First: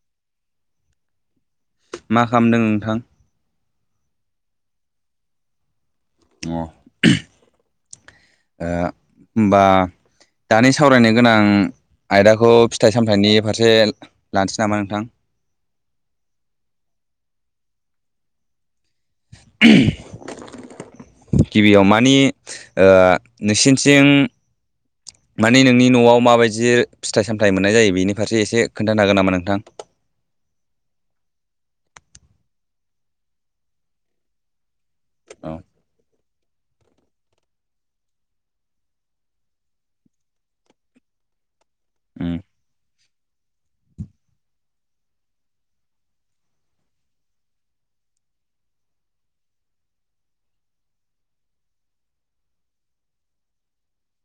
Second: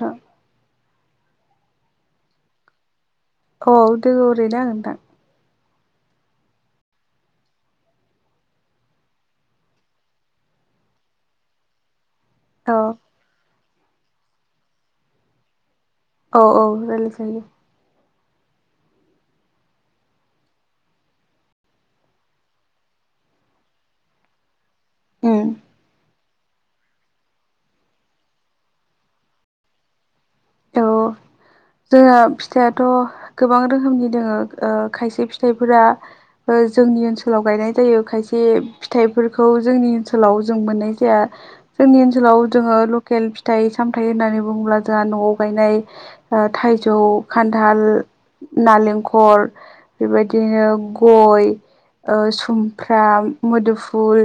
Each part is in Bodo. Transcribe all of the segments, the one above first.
था। मा खालामदों नोंथां। औ दों ओरैनो आं नोंथां। अ हुम। ओ होनबा दानि सावरायनो गोनां आयदाखौ औ फिथाइ सामथायाइनि फारसे लानोसै नामा नोंथां? औ औ रायलायजायो। उहुम। गिबियाव मानि ओ नोंसिनिथिं उम माने नोंनि नआव माबायद जि फिथाइ सामथाइ मोननाय जायो बेनि फारसे एसे खोन्थानो हागोन नामा नोंथां? औ जोंहा फिथाइयाथ गोबां रोखोमनि दोङो। खायसे औ फिथाइफोरा ओ जोंनि ओनसोलाव गायनाय जायो खायसे फिथाइफोरखौ जोंनि ओनसोलाव जों मोननाय जाया। जोंनि उम ओनसोलाव जोङो लकेल फिथाइ सामथायाइ होननानै बुङोब्ला जोंहा नआव गायनाय ओ थाइजौ खान्थाल नालेखल बेबायदिनो गय ओ सुमफ्राम मोदोफुल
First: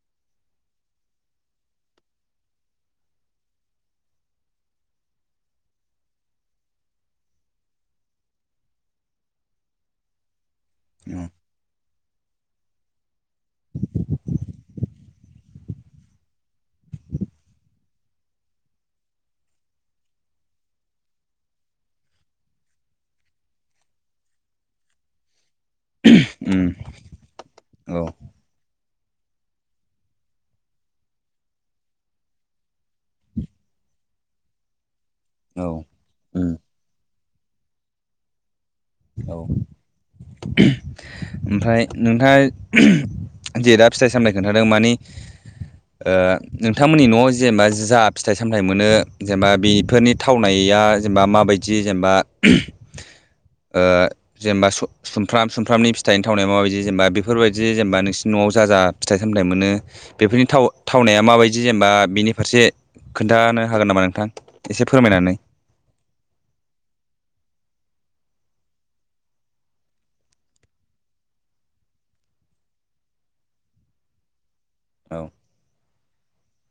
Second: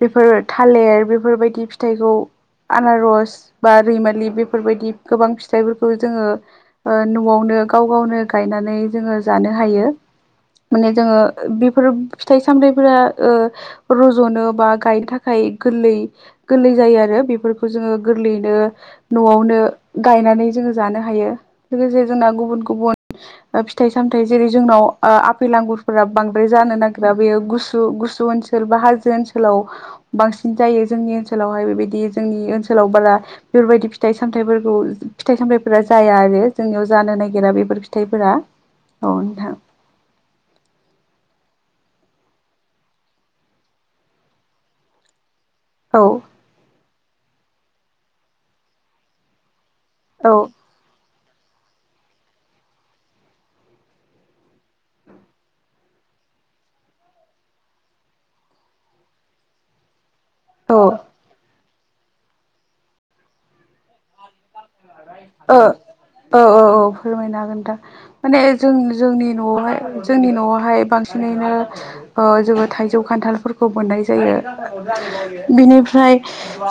बेफोर थालिर बेफोरबायदि फिथाइखौ आनारस बा रैमालि बेफोरबायदि गोबां फि फिथाइफोरखौ जोङो ओ नआवनो गाव गावनो गायनानै जोङो जानो हायो। [unintelligible] माने जोङो बिफोर फिथाइ सामथायाइफोरा ओ रजनो बा गायनो थाखाय गोरलै गोरलै जायो आरो। बेफोरखौ जोङो गोरलैयैनो नआवनो गायनानै जोङो जानो हायो लोगोसे जोंना गुबुन गुबुन ओ फिथाइ सामथाइ जेरै जोंनाव ओ आ फैलांगुरफोरा बांद्राय उम जानो नागिरा बेयो गुस औ गुसु ओनसोल बा हाजो ओनसोलाव बांसिन जायो जोंनि ओनसोलावहाय बेबायदि जोंनि ओनसोलाव बाला बेफोरबायदि फिथा थाइ सामथायफोरखौ फिथाइ औ सामथायफोरा जाया आरो उम जोंनियाव जानो नागिरा बेफोर फिथाइफोरा औ उहुम। ओमफाय नोंथाङा उहुम जे दा फिथाइ सामथाइ खोन्थादों मानि औ ओ नोंथांमोननि न'आव जेनबा जा फिथाइ सामथाइ मोनो जेनबा बि फोरनि औ थावनाया जेनबा माबायदि जेनबा ओ जेनबा सु सुमफ्राम सुमफ्रामनि फिथाइनि थावनायाव माबायदि जेनबा बेफोरबायदि जेनबा नोंसिनि न'आव जा जा फिथाइ सामथाइ मोनो बेफोरनि थाव ओ थावनाया माबायदि जेनबा बेनि फारसे खोन्थानो हागोन नामा नोंथां? एसे फोरमायनानै ओ औ औ फोरमायनो हागोन नोंथां। माने जों जोंनि न'आवहाय जोंनि न'आवहाय बांसिनैनो ओ जोङो थाइजौ खान खान्थालफोरखौ मोननाय जायो। औ [unintelligible] बिनिफ्राय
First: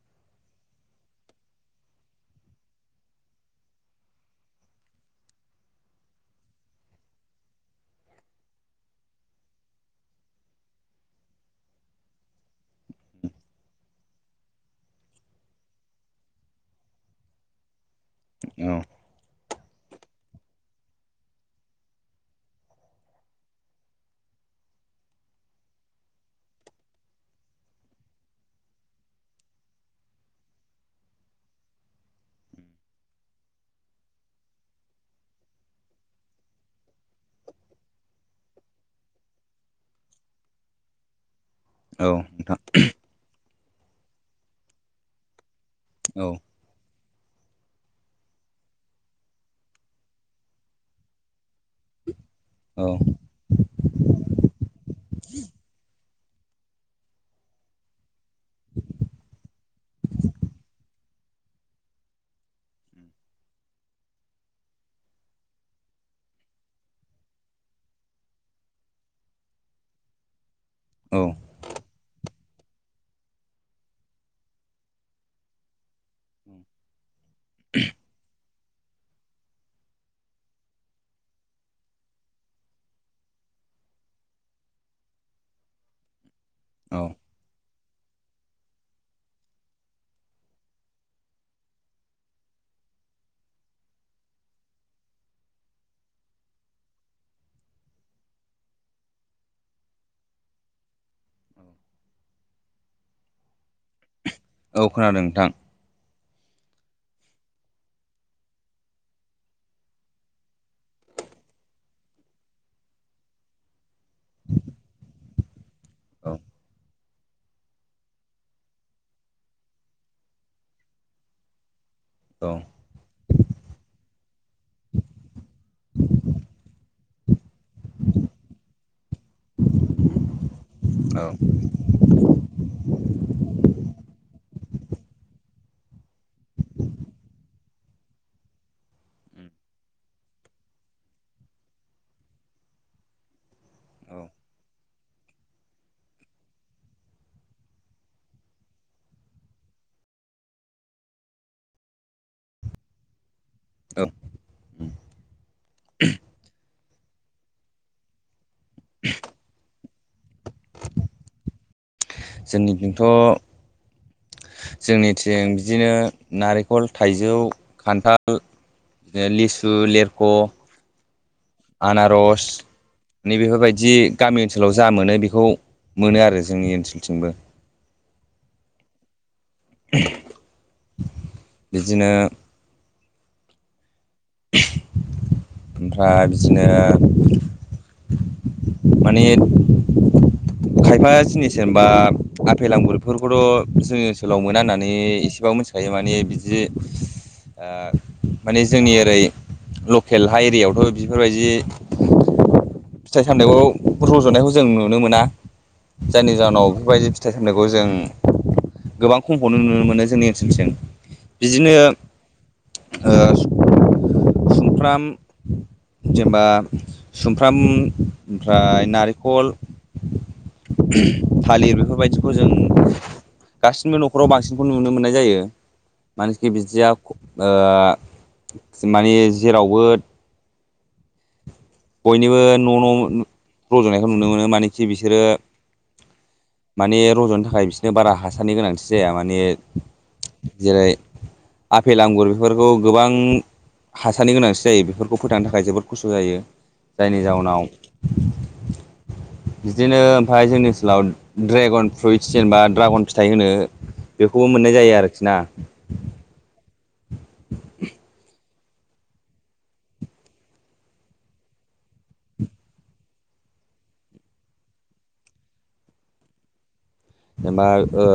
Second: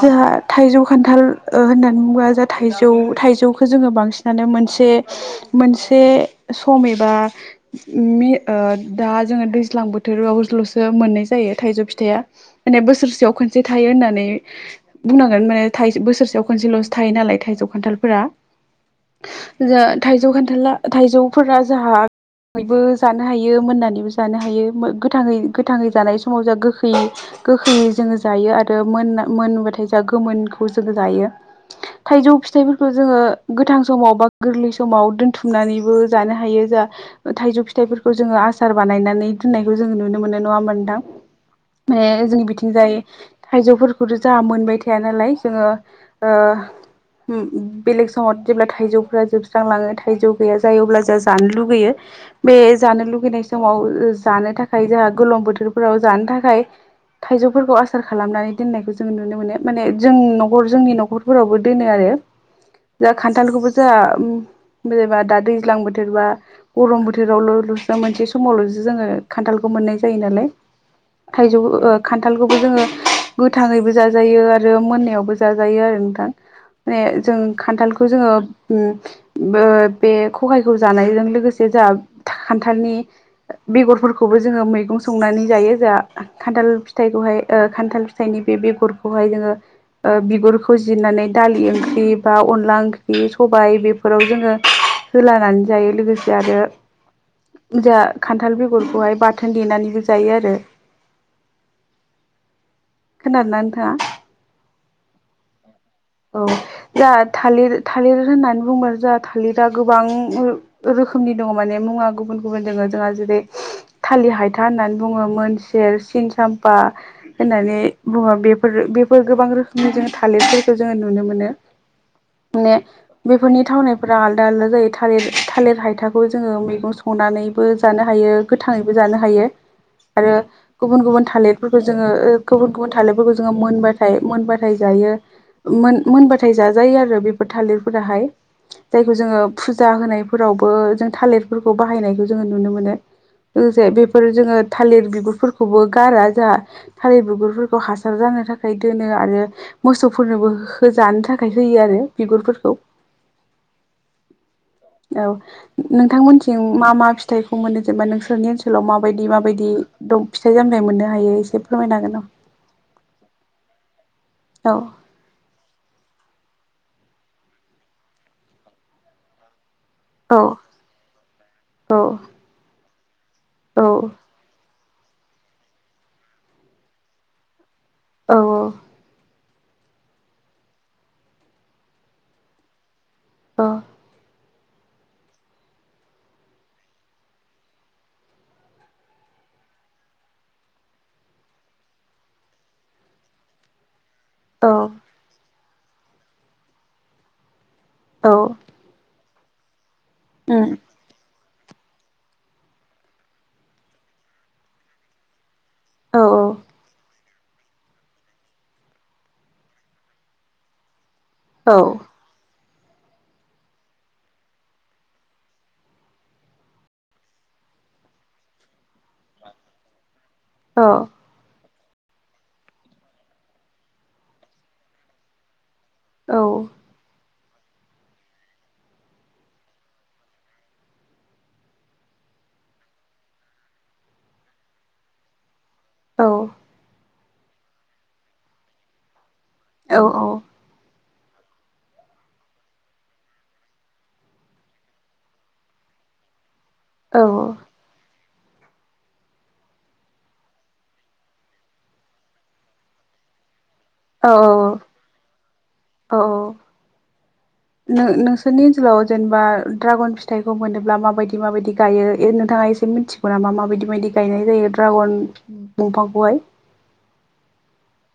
जोहा थाइजौ, खान्थाल ओ होननानै बुङोबा जाहाथ थाइजौ थाइजौखो जोङो बांसिनानो मोनसे मोनसे सम एबा मे ओद दा जोङो दैज्लां बोथोरावज्ल'सो मोननाय जायो थाइजौ फिथाइया माने बोसोरसेयाव खोनसे थायो होननानै बुंनांगोन माने थाइज बोसोरसेयाव खनसेल'सो थायो नालाय थाइजौ खान्थालफोरा औ जो थाइजौ खान्थाला थाइजौफोरा जाहा मैबो जानो हायो मोननानैबो जानो हायो मो गोथाङै गोथाङै जानाय समाव जा गोखै गोखैयै जोङो जायो आरो मोनना मोनबाथाय जा गोमोनखौ जोङो जायो। थाइजौ फिथाइफोरखौ जोङो गोथां समाव बा गोरलै समाव दोनथुमनानैबो जानो हायो जा ओ थाइजौ फिथाइफोरखौ जोङो आसार बानायनानै दोननायखौ जोङो नुनो मोनो नङा ओमबा नोंथां? माने औ जोंनि नोंथां बिथिं जाय थाइजौफोरखौथ' जाहा मोनबाय थाया नालाय जोङो औ ओ उम बेलेग समाव जेब्ला थाइजौफोरा जोबस्रांलाङो थाइजौ गैया जायो अब्ला जा जानो लुगैयो। बे औ जानो लुगैनाय समाव ओ जानो थाखाय जोंहा गलम बोथोरफोराव जानो थाखाय थाइजौफोरखौ आसार खालामनानै दोननायखौ जों नुनो मोनो माने जों न'खर जोंनि न'खरफोरावबो दोनो आरो जा खान्थालखौबो जोङा उम [unintelligible] दा दैज्लां बोथोर बा गरम बोथोरावल'ल'सो मोनसे समावल'सो जोङो खान्थालखौ मोननाय जायो नालाय औ थाइजौ ओ खान्थालखौबो जोङो गोथाङैबो जाजायो आरो मोननायावबो जाजायो आरो नोंथां। ओ ने जों खान्थालखौ जोङो उम बो बे खखायखौ जानायजों लोगोसे जाहाब खान्थालनि ओ बेगरफोरखौबो जोङो मैगं संनानै जायो जाहा खान्थाल फिथाइखौहाय ओ खान्थाल फिथाइनि बे बेगरखौहाय जोङो ओ बिगुरखौ जिरनानै दालि ओंख्रि बा अनला ओंख्रि सबाय बेफोराव जोङो होलानानै जायो लोगोसे आरो जाहा खान्थाल बेगरखौहाय बाथोन देनानैबो जायो आरो खोनादोना नोंथाङा? औ खोनादों नोंथां। औ जा थालिर थालिर होननानै बुंबा जा थालिरा गोबां ओ रोखोमनि दङ माने मुङा गुबुन गुबुन दोङो जोंहा जेरै थाालिर हायथा होननानै बुङो मोनसेेर सिन औ सामफा आ होननानै बुङो बेफोरो बेफोर गोबां रोखोमनि थालिरफोर खो जोङो नुनो मोनो औ बुं ने बेफोरनि थावनायफोरा आलदा आलदा जायो थालिर थालिर हायथाखौ जोङो मैगं संनानैबो जानो हाय हायो गोथाङैबो जानो हायो आरो गुबुन औ गुबुन थालिरफोरखौ जोङो ओ गुबुन गुबुन थालिरफोरखौ जोङो मोनबाथाय मोनबाथाय जायो। मोन मोनबाथाय जाजायो आरो बेफोर थालिरफोराहाय जायखौ जोङो फुजा होनायफोरावबो जों थालिरफोरखौ बाहायनायखौ जोङो नुनो मोनो। लोगोसे औ बेफोर जोङो थालिर बिगुरफोरखौबो गारा जाहा थालिर बिगुरफोरखौ हासार जा नो थाखाय दोनो आरो मोसौफो फोरनोबो होजानो थाखाय होयो आरो बिगुरफोरखौ औ औ नोंथांमोनथिं मा मा फिथाइखौ मोनो जेनबा नोंसोरनि ओनसोलाव माबायदि माबायदि दं फिथाइ सामथाय मोननो हायो एसे फोरमायनो हागोन नामा? जोंनिथिंथ' औ जोंनिथिं बिदिनो नारेखल, थाइजौ, खान्थाल ओ लिसु, लेरख' औ औ आनारस नैबेफोरबायदि गामि ओनसोलाव ज जा मोनो बेखौ मोनो आरो जोंनि ओनसोलथिंबो। औ ओ बिदिनो औ ओमफ्राय बिदिनो माने खायफा जिनिस जेनबा आफेल आंगुरफोरखौथ' जोंङो सोलाव मोना होननानै एसेबाबो मिथिखायो माने बिदि औ माने जोंनि ओरै लकेल हा उम एरियायावथ' बेफोरबायदि फिथाइ सामथाइखौ रज'नायखौ जों नुनो मोना औ जायनि जाहोनाव बेफोरबायदि फिथाइ सामनायखौ जों गोबां खमखौनो नुनो मोनो जोंनि ओनसोलसिम औ बिदिनो ओ सुमफ्राम जेनेबा सुमफ्राम ओमफ्राय नारेंखल औ थालिर बेखौ बेबायदिखौ जों गासिबो न'खराव बांसिनखौ नुनो मोननाय जायो औ मानखि बिदिया माने जेरावबो बयनिबो न' न' रज'नायखौ नुनो मोनो मानखि बिसोरो औ माने रज'नो थाखाय बिसोरनो बारा हासारनि गोनांथि जाया माने जेरै आफेल आंगुर बेफोरखौ गोबां हासारनि गोनांथि जायो बेफोरखौ फोथांनो थाखाय जोबोद खस्थ' जायो औ जायनि जाउनाव [inaudible] बिदिनो ओमफ्राय जोंनि ओनसोलाव ड्रेागन फ्रुइट जेनेबा ड्रागन फिथाइ होनो औ बेखौबो मोननाय जायो आरोखि ना नो नो नोंसोरनि ओनसोलाव जेनेबा द्रागन फिथाइखौ मोनोब्ला माबायदि माबायदि गायो नोंथांङा एसे मिथिगौ नामा? मा मााबायदि बायदि गायनाय जायो द्रागन दंफांखौहाय जेनबा ओ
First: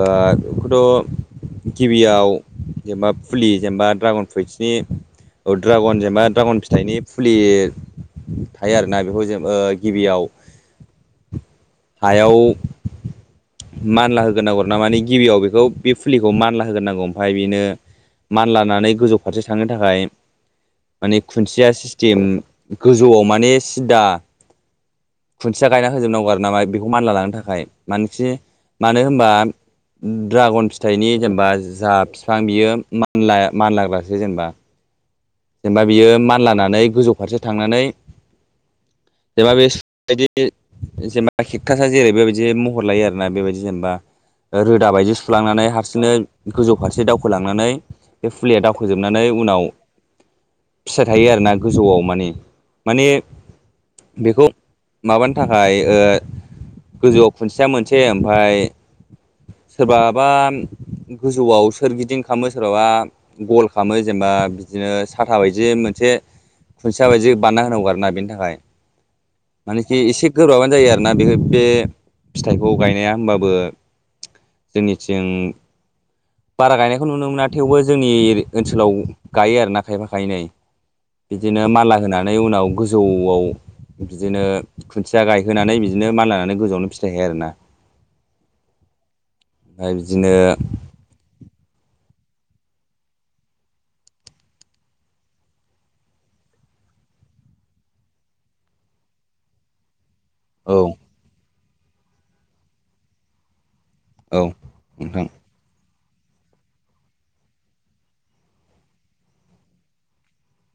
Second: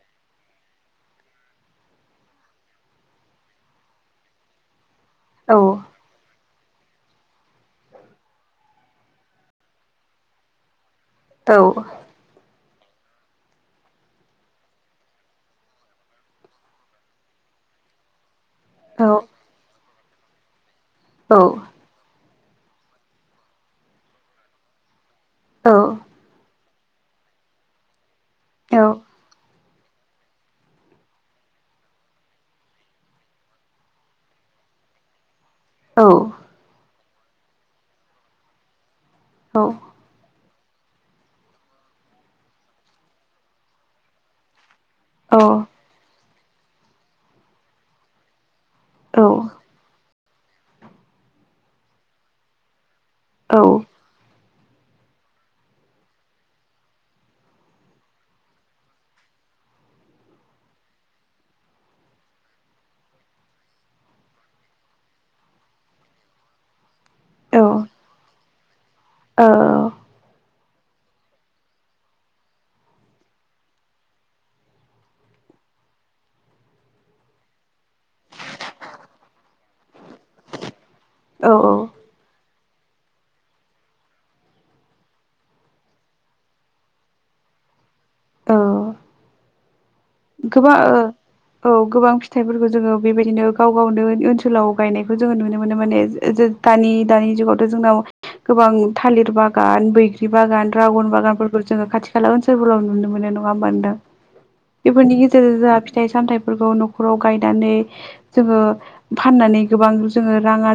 बेखौथ' गिबियाव जेनबा फुलि जेनेबा ड्रागन फ्रुइट्सनि औ द्रागन जेनबा द्रागन फि फिथाइनि फुलि थायो आरोना बेखौ जोंओ गिबियाव औ हायाव मानला होग्रोन नांगर ना माने गिबियाव बेखौ बे फुलिखौ मानला होग्र नांगौ ओमफफ्राय बेनो मान लानानै औ गोजौ फारसे थांनो थाखाय माने खुन्सेया सिस्टेम गोजौआव माने सिदा खुन्थिया औ गायना होजोबनांगौ आरो नामा बेखौ मानला लांनो थाखाय मानोखि औ मानो होनबा द्रागन फिथाइनि जेनेबा जा बिफां बियो मानलाग्रासो जेनेबा जेनेबा औ बियो मानलानानै गोजौ फारसे थांनानै जेनेबा औ बेदि जेनेबा खेकथास जेरै बेबायदि महर लायो आरोना बेबायदि जेनेबा रो रोदा बायदि सुलांनानै हारसिंनो गोजौ फारसे दावखोलांनानै बे फुलिया दाव फोजोबनानै उनाव फिथाइ थायो आरोना गोजौआव मानिे माने औ बेखौ माबानो थाखाय ओ गोजौआव खुन्सेया मोनसे ओमफफ्राय सोरबाबा गोजौआव सोरगिदिं खालामो सोरबाबा गल खालामामो जेनेबा बिदिनो साथा बायदि मोनसे खुन्थिया बायदि औ बानायना होनांगौ आरो ना बेनि थाखाय औ मानेखि एसे गोब्राबानो जायो आरोना बे बे फिथाइखौ गायनाया होमबाबो जोंनिथिं बारा गायनायखौ नुनो मोना थेवबो जोंनि एरि ओनसोलाव गायो आरो ना खायफा खायनै औ बिदिनो औ मानला होनानै उनाव गोजौवाव बिदिनो खुन्थिया गायहोनानै बिदिनो मानला लायानानै गोजौवावनो फिथाइ हायो आरोना औ [unintelligible] गोबां ओ औ गोबां फिथाइफोरखौ जोङो बेबायदिनो गाव गावनो ओनसोलाव गायनायखौ जोङो नुनो मोनो माने जे दानि दानि जुगावथ' जोंनाव गोबां थालिर बागान बैग्रि बागान औ ड्रागन बागानफोरखौ जोङो खाथि खाला ओनसोलावफोराव नुनो मोनो नङा होमबा नोंथां? औ। इफोरनि नोंथां गेदेरा फिथाइ सामथायाइफोरखौ नख'राव गायनानै जोङो फाननानै गोबां जोङो राङा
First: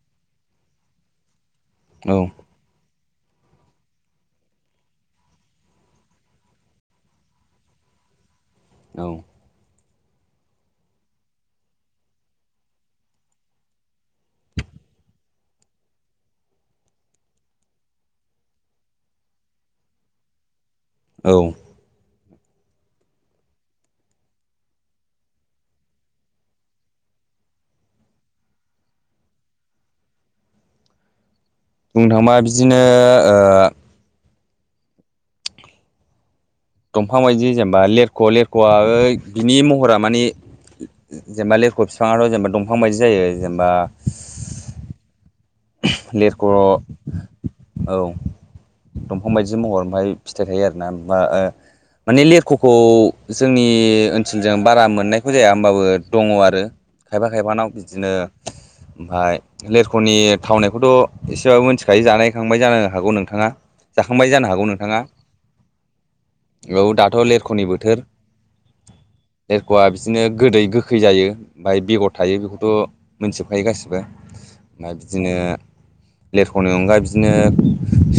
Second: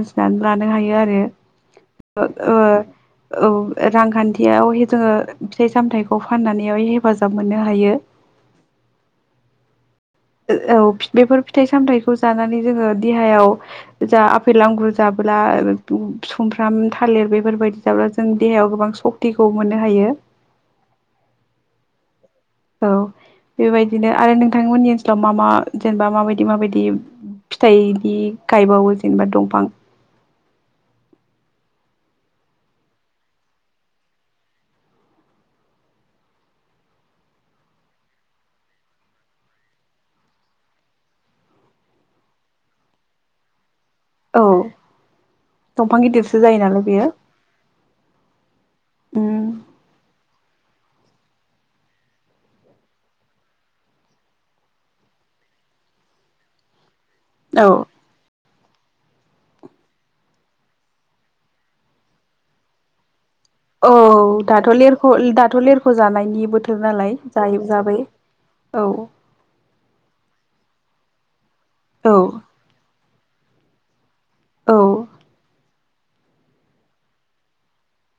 लानो हायो आरो औ ओ औ रांखान्थियाव जोङो फिथाइ सामथायाइखौ फाननानैहाय हेफाजाब मोननो हायो। औ। औ बेफोर फिथाइ सामथाइखौ जानानै जोङो देहायाव जा आपेल आंगुर जा सुमफ्राम थालिर बेफोरबायदि जाब्ला जों देहायाव गोबां सक्तिखौ मोननो हायो। औ। औ बेबायदिनो आरो नोंथांमोननि ओनसोलाव मा मा जेनेबा माबायदि माबायदि फिथाइनि गायबावो जेनेबा दंफां बुंनो थाङोबा बिदिनो ओ दंफां बायदि जेनेबा लेरख' लेरख'वा बिनि महरा मानि जेनेबा लिरख' बिफाङाथ' जेनेबा दंफां बायदि जायो जेनेबा औ। दंफां गिदिरसो लेरख' औ जायो नालाय बेयो दंफां उम बायदि महर ओमफ्राय फिथाइ थायो आरो ना ओ माने लिरख'खौ जोंनि ओनसोलजों बारा मोननायखौ जाया होमबाबो दङ आरो। खायबा खायबानाव औ बिदिनो ओमफ्राय लेरख'नि थावनायखौथ' एसेबाबो मिथिखायो जानायखांबाय जानो हागौ नोंथाङा? औ जाखांबाय जानो हागौ दाथ' नोंथाङा? लेरख' दाथ' लेरख' जानायनि बोथोर औ दाथ' नालाय जायो लेरख'नि बोथोर। जाबाय औ लेरख'वा बिदिनो गोदै गोखै गोखै जायो बाय बेगर औ थायो बेखौथ' मोनथिजोबखायो गासिबो। औ। ओमफ्राय [inaudible] लेरख'नि अनगाै बिदिनो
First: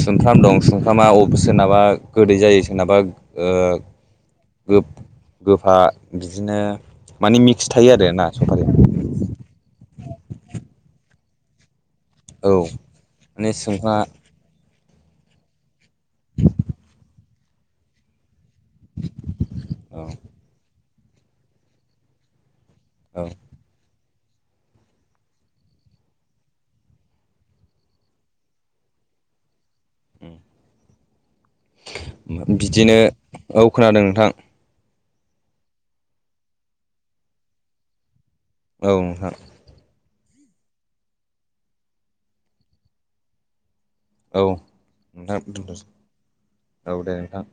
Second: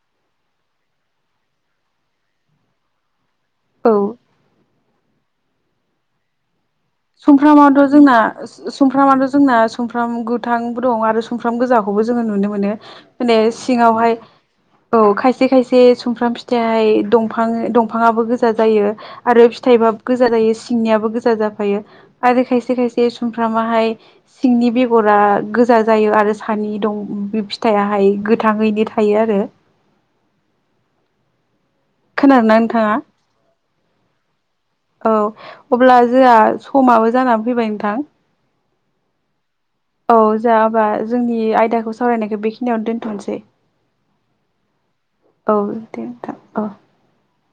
सुमफ्राम दं सुमफ्रामाब सोरनाबा गोदै जायो सोरनाबा ओ औ गो गोफा बिदिनो माने मिक्स सुमफ्रामाथ' थायो आरो जोंना ना सफारि सुमफ्रामाथ' जोंना सुमफ्राम गोथां बो दं आरो सुमफ्राम गोजा खौबो नुनो औ मानो माने सिङावहाय औ खायसे खायसे से सुमफ्राम फिथाइ दंफां दफाङाबो गोजा जायो आरो औ फिथाइबाबो गोजा जायो सिंनियाबो गोजा जाफायो आरो खायसे खायसे खायसे औ समफ्रामा हाय सिंनि बेगरा गोजा जायो आरो सानि दं बे फिथाइयाहाय गोथाङैनो थायो आरो। आरो। खोनादोंना बिदिनो नोंथाङा औ खोनादों नोंथां। औ अब्ला जोआ समाबो जाना फैबाय नोंथां। औ। औ जाबाय जोंनि आयदाखौ सावरायनायखौ बेखिनियावनो दोनथ'नोसै। औ नोंथां औ दे नोंथां दोनथ'नोसै औ दे नोंथां।